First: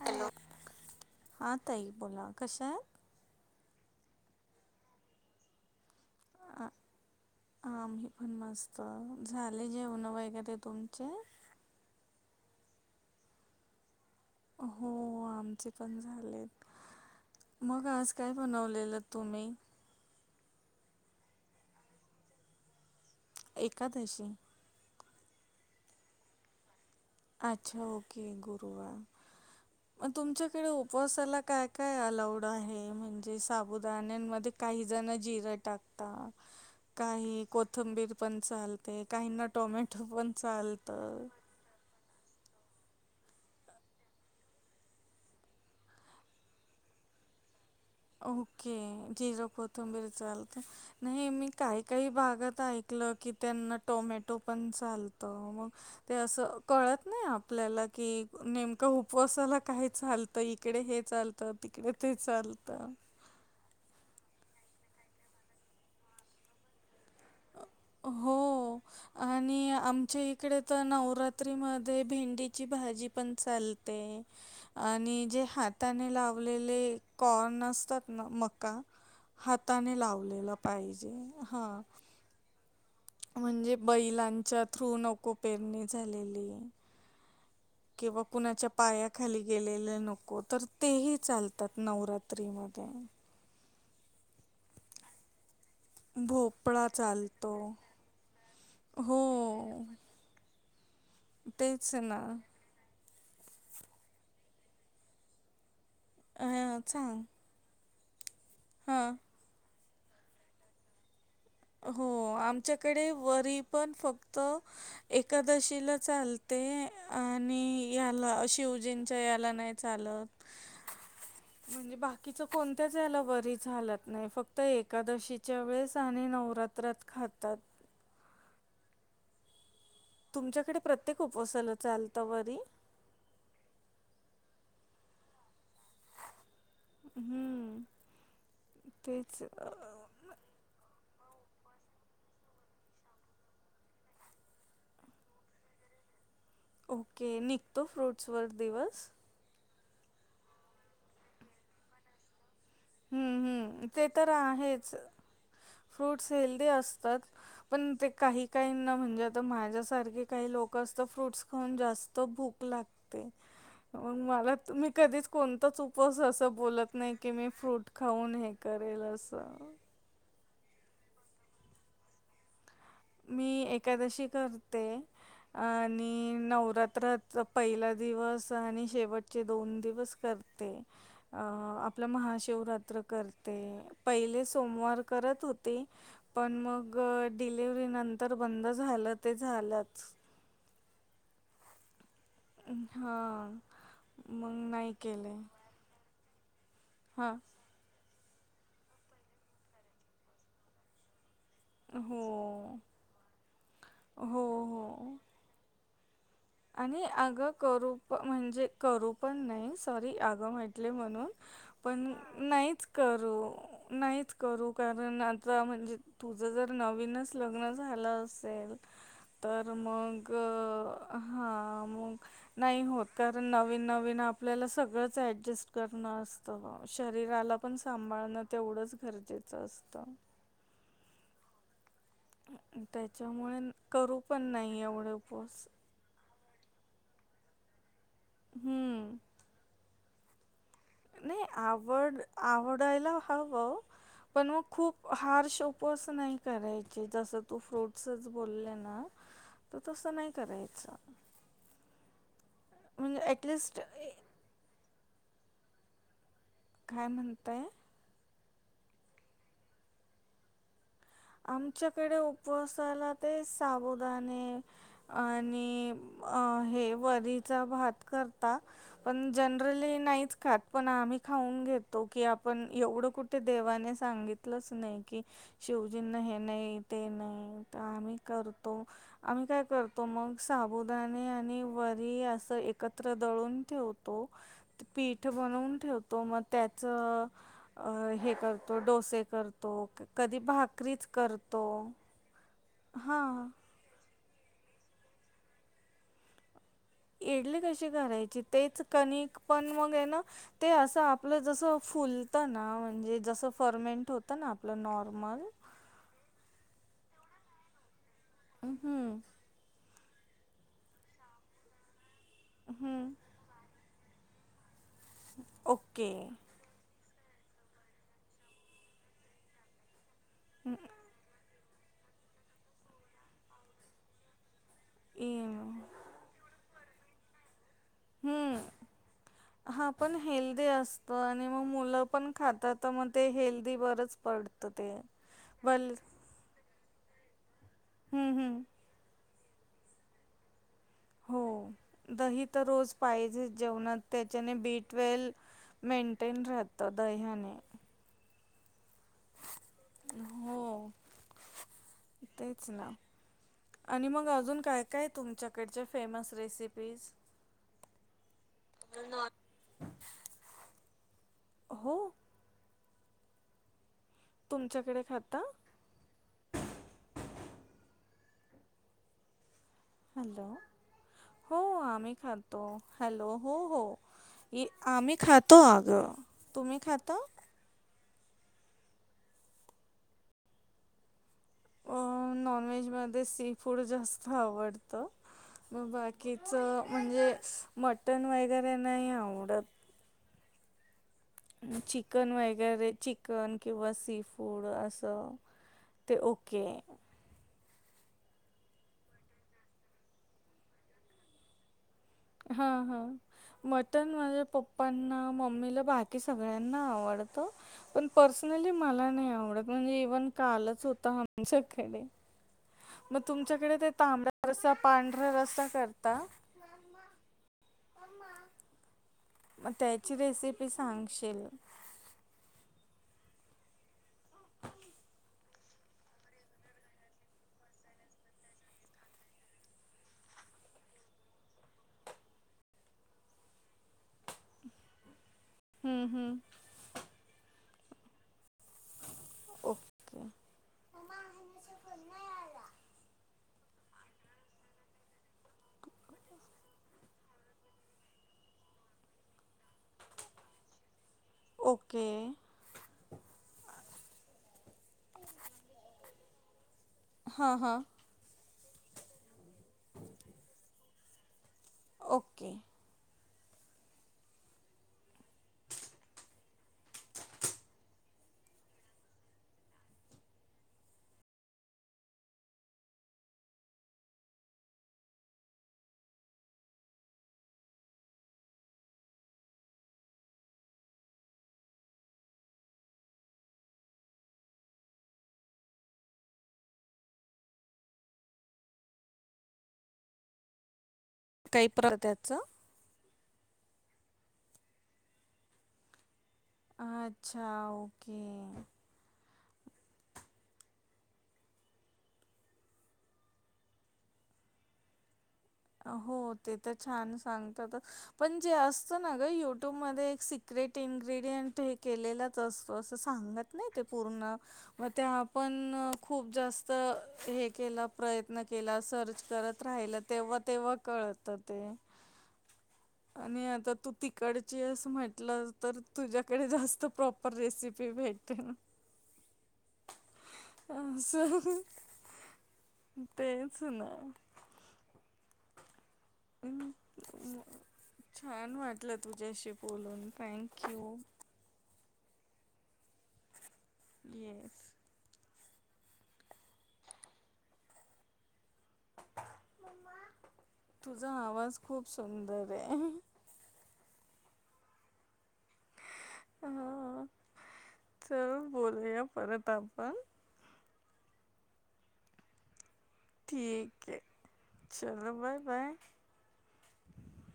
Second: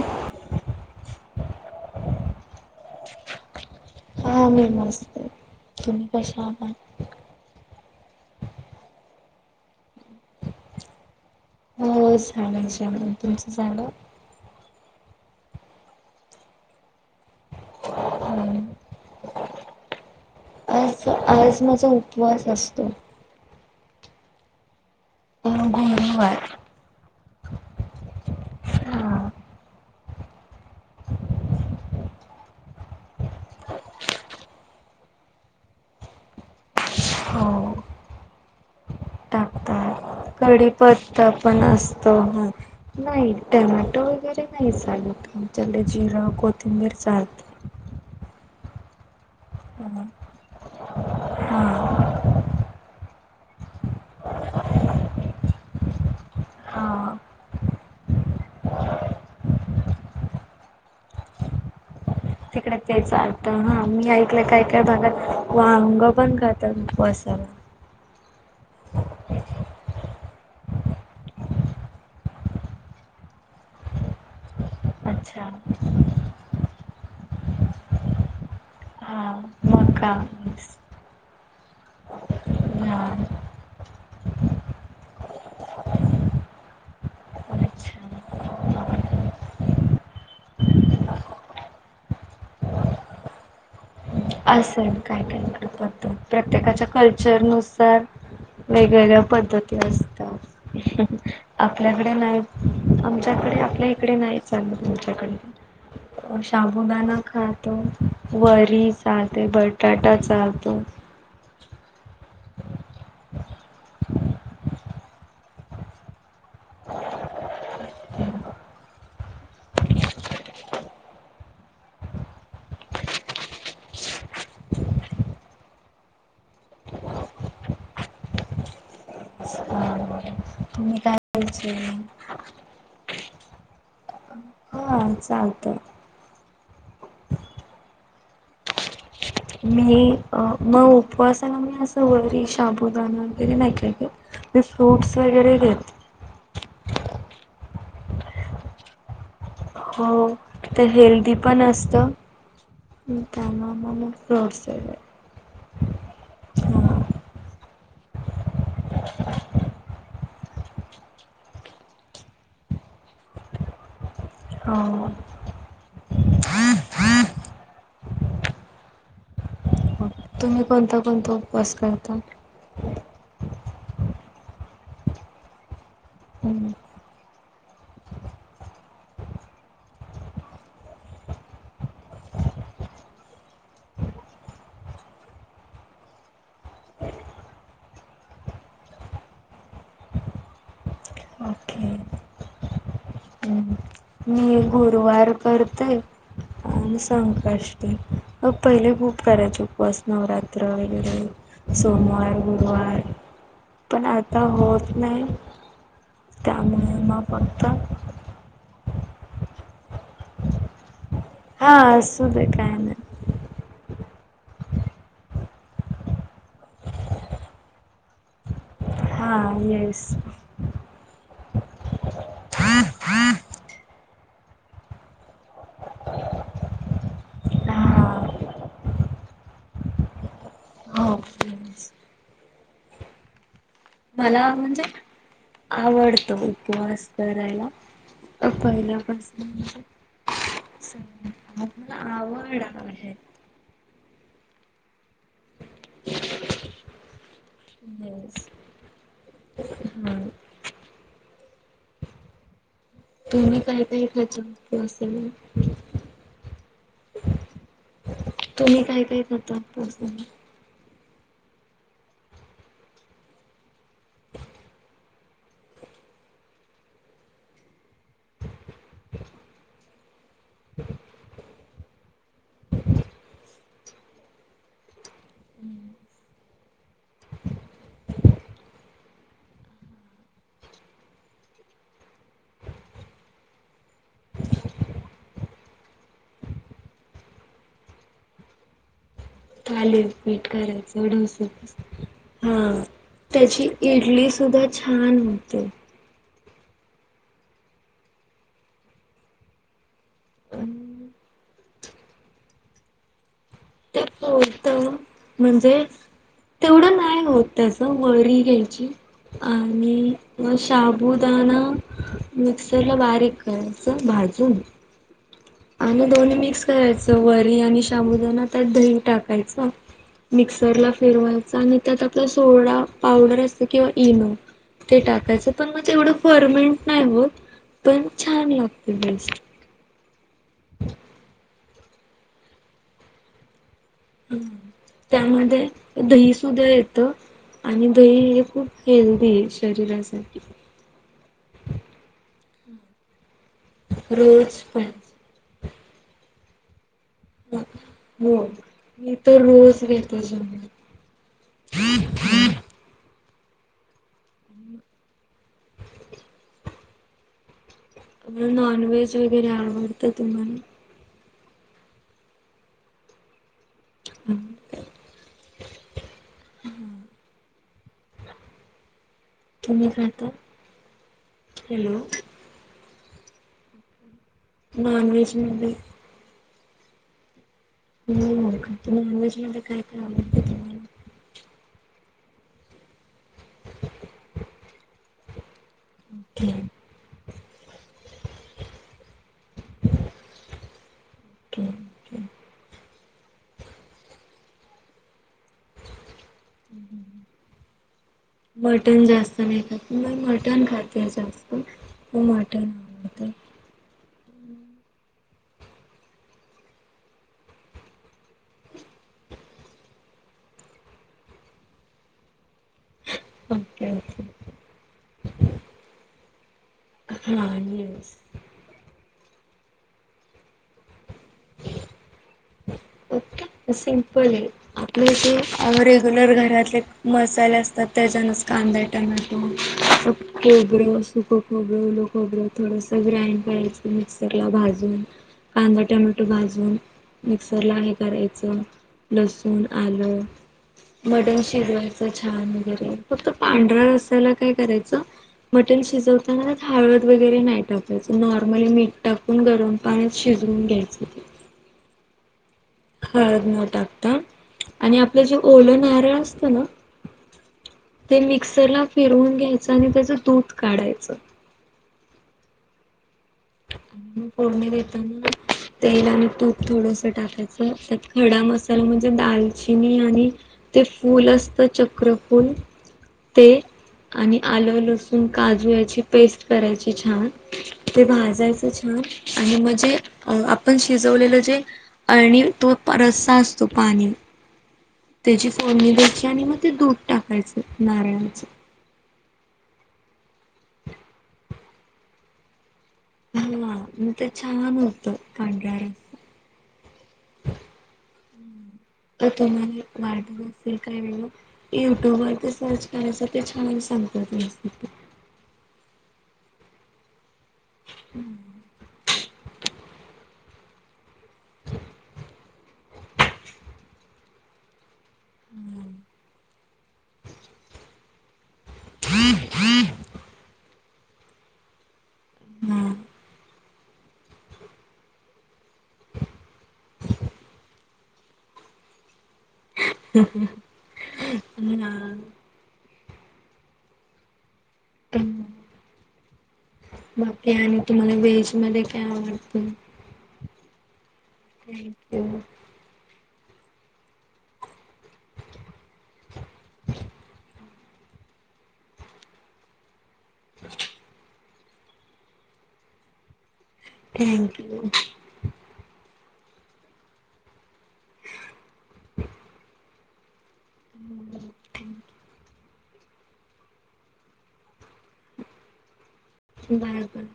Hello हा ताई बोला कशा आहेत हा मी मस्त आहे तुम्ही कशा आहात आम्ही पण मस्त झाले जेवनं वगैरे तुमचे हो झालं झालं तुमचं झालं हो आमचे पण झालेत मग आज काय हो. बनवलेलं तुम्ही आज आज माझा उपवास असतो एकादशी गुरुवार अच्छा ओके गुरुवार हा मग तुमच्याकडे उपवासाला काय काय अलाउड आहे म्हणजे साबुदान्यांमध्ये काही जण जिरं टाकता काही हो कोथंबीर पण चालते काहीना टोमॅ टाकतात कडीपत्ता पण असत तो नाही टोमॅटो वगैरे नाही चालत आमचाकडे जिरं कोथिंबीर सात ओके जिर कोथंबीर चालते नाही मी हा काही काही भागात ऐकलं की त्यांना टोमॅटो पण चालतं मग ते असं हा कळत नाही आपल्याला की नेम उपसा काय चालत इकडे हे चालत तिकडे ते चालत. तिकडे ते चालत हा मी ऐकलं काही काही भागात वांग पण खातात त उपवास हो आणि. आमच्या इकडे तर नवरात्री म भेंडीची भाजी पण चालते. आणि जे अच्छा हाताने लावलेले कॉर्न असतात ना मका. हा हाताने मका लावलेला पाहिजे हा. हा म्हणजे बैलांच्या थ्रू नकोपेरणी झालेली. किंवा कुणाच्या अच्छा पायाखाली गेलेले नको तर तेही चालतात नवरात्री म. आता. असेल काय काय करत प्रत्येकाच्या भोपळा कल्चर चालतो नुसार. हो वेगवेगळ्या पद्धती असतात तेच आपल्याकडे ना नाही. तच्याकडे आपल्या इकडे नाही चाललं तुमच्याकडे हां शाबुदाना सांग खातो. वरी हां चालते बटाटा चालतो. हो आमच्याकडे वरी पण फक्त एकादशीला चालते आणि याला शिवजींच्या याला नाही चालत. म्हणजे बाकीच कोणत्याच याला बरीच हलत नाही फक्त एकादशीच्या वेळेस आणि न रात्रात खातात. तुमच्याकडे तुम्ही काय प्रत्येक खायचे उपसाल चालतं वरी हा चालतं. हम्म तेच. मी अ, मग उपवासा म अस व शबुदा वगैरे नाही फ्रूट्स वगैरे. घेते. ओके निघतो फ्रूट्स वर दिवस. हो तथ हेल्दी पण असत. म हम्म कामा हम्म म ते म तर फ्रॉडस आहेच आहे. फ्रूट्स हेल्दी असतात. पण ते काही काहीना म्हणजे आता माझ्यासारखे काही लोक असत फ्रूट्स खाऊन जास्त भुक मला मी हो कधीच कोणता उपस अस बोलत नाही की मी फ्रूट खाऊन हे करेल असं. तुम्ही कोणता कोणता उपवास करता. मी एकादशी करते आणि हम्म. नवरात्र. पहिला दिवस आणि शेवटचे दोन दिवस करते अ आपल्या मशिवरात्र करते पहिले सोमवार करत होते पण मग डिलिव्हरीनंतर बंद झालं ते झालंच. ओके. हा. हम्म. मी गुरुवार करतय. आणि हां. संकाष्टी पहिले खूप काराचे उपवास नवरात्र वगैरे. हो. सोमवार गुरुवार पण आता हो, होत हो. नाही. त्यामुळे आणि मग आग फक्त करू म्हणजे करू पण नाही सॉरी आग म्हटले म्हणून. हा पण असू दे काय नाहीच नाही करू. नाहीत करू कारण आता म्हणजे तुझं जर नवीनच लग्न झालं असेल. हा तर येस मग हा मग. नाही होत कारण नवीन नवीन आपल्याला सगळंच ऍडजस्ट करणं असतं शरीराला. आपण हा सांभाळणं तेवढंच गरजेचं असत. हा. त्याच्यामुळेळ. मला म्हणजे आवडतो उपवास करायला. हम्म पहिल्यापासून. नाही सगळ्यात मला आवड आवड आहे आवडायला हवं पण मग खूप हार शो पस नाही करायची जस तू फ्रूटसच येस बोलले ना. तो तस हा नाही करायच म्हणजे तुम्ही ॲटलिस्ट काही काही खाच असेल काय म्हणता तुम्ही काय काय करतात आमच्याकडे उपवासाला ते साबुदाणे आणि वडी भात कर पण जनरली नाही खात पण आम खाऊन घेतो की आपण एवढं कुठे देवाने सांगितलंच नाही की शि हे नाही ते नाही आम्ही करतो आम्ही काय करतो मगब दाणे आणि वरी अस एकत्र दळून ठेवतो पीठ बनून ठेव त्याच हे करतो डोसे तो कधी थालीपीठ भाकरीत करायचं डोसे करतो हा हा त्याची इडली सुद्धा छान होते इडली कशी करायची तेच कणिक पण मग आहे ना ते असं आपलं जस फुलत ना म्हणजे जसं ते फर्मेंट होतं ना होत आपलं नॉर्म म्हणजे तेवढं नाही होत त्याचं वरी घ्यायची हम्म आणि शाबुदाणा मिक्सर ला हम्म बारीक करायच भाजून आणि ओके दोन्ही मिक्स करायच सवारी आणि शाबूदाना त्यात दही टाकायचा मिक्सरला फिरवायचा आणि त्यात आपला सोडा पावडर असत किंवा इनो टाकायचं पण मग हम्म तेवढं फर्मेंट नाही हो पण छान लागते बस्ट मुल पण खाता त म हे बल त्यामध्ये दही सुद्धा येतं आणि दही हम्म हे हम्म खूप हेल्दी आहे शरीरासाठी हो दही तर रोज पाहिजे जेवणात त्याच्याने रोज बी पाहिजे. ट्वेल मेंटेन राहत दह्याने हो मी तर रोज वेेतज हो तेच ना आणि मग अजून काय काय तुमच्याकडच्या फेमस रेसिपीज आप नॉन वेज वगैर आवडत तुम्हाला हो तुमच्याकडे खाता तुम्ही खाता? हॅलो हो हॅलो आम्ही खातो हॅलो हो हो आम्ही नॉनव्हेज खातो मध्ये अग तुम्ही खाता [unintelligible] अ नॉन व्हेज मध्ये सी फूड जास्त आवडत म ओके बाकीच म्हणजे मटण वगैरे नाही आवडत ओके ओके. चिकन वगैरे चिकन किंवा सी फूड असं ते ओके मटन जास्त नाही खात मग मटन खाते जास्त. मी मटण हां हां खाते माझ्या पप्पांना मम्मीला बाकी सगळ्यांना आवडत पण पर्सनली मा मला नाही आवडत म्हणजे इव्हन कालच होता आमच्याकडे मग तुमच्याकडे ते ओके ओके. तांबड रस् पांढरा्या रसा करता हा येस मग त्याची रेसिपी सांगशील ओके सिंपल आहे आपले जे रेग्युलर घरातले मसाले असतात त्याच्यानुसार कांदा टमाॅटो स खोबरं सुकं खोबरं उलो खोबरं थोडंसं ग्राईंड मिक्सर ला भाजून कांदा हं, टमॅटो हं. भाजून मिक्सरला आहे करायचं लसूण आलं ओके मटण शिजवायचं छान वगैरे फक्त पांढरा्या रसा्यायला काय करायचं मटन शिजवतानाच हाळद वगैरे नाही टाकायचं नॉर्मली मीठ टाकून गरम पाण्यात शि जेवून घ्यायचं. ओके. हळद न टाकता आणि आपलं जे ओलं नारळ असतं ना हां हां. ते मिक्सरला फिरवून घ्यायचं आणि त्याचं दूध काढायचं. ओके. म फोडणी देेताना तेल आणि तूप थोडंसा टाकायचा त्यात खडा मसाला म्हणजे दालचिनी आणि ते फूल असतं चक्र फूल ते आणि आलं, लसूण, काजू याची पेस्ट करायची छान ते भाज जायचा छान आणि म्हणजे आपण शिजवलेल जे आणि तो रस्सा असतो पाणी त्याची फोडणी द्यायची आणि मग ते दूध टाकायचं नारळाचं. काहीं प्र त्याचा ह म त छान होतं पांढरा रस्सा. अच्छा ओके. जर तुम्हाला वाटतं असेल काय वेगळ यु ट्यूब वरते सर्च करायच ते छान सांग [unintelligible] [inaudible] हो ते तर छान सांगतात अ पण जे असतं ना ग यु ट्यूब मध्ये एक सिक क्रिट इनग्रेडियंट हे केलेलाच असतो असं सांगत नाही ते पूर्ण म ते आपण हा खूप जास्त हे केला प्रयत्न केला सर्च करत राहिल तेव्हा- तेव्हा कळतं ते. आणि आता तू तिकडची यास म्हंटलं तर तुझ्याकडे जास्त प्रॉपर रेसिपी भेटतीन. [inaudible] तुम्ही ना तेच ना. हम्म. बाकी आणि तुम्हांला व्हेज छान मध्ये काय आवडतं? हो. थँक्यू. [unintelligible] तुझा आवाज खूप सुंदर आहे. Thank you. ह चल बोलूया परत आपण. हम्म थँक यू. [unintelligible] बरोबर!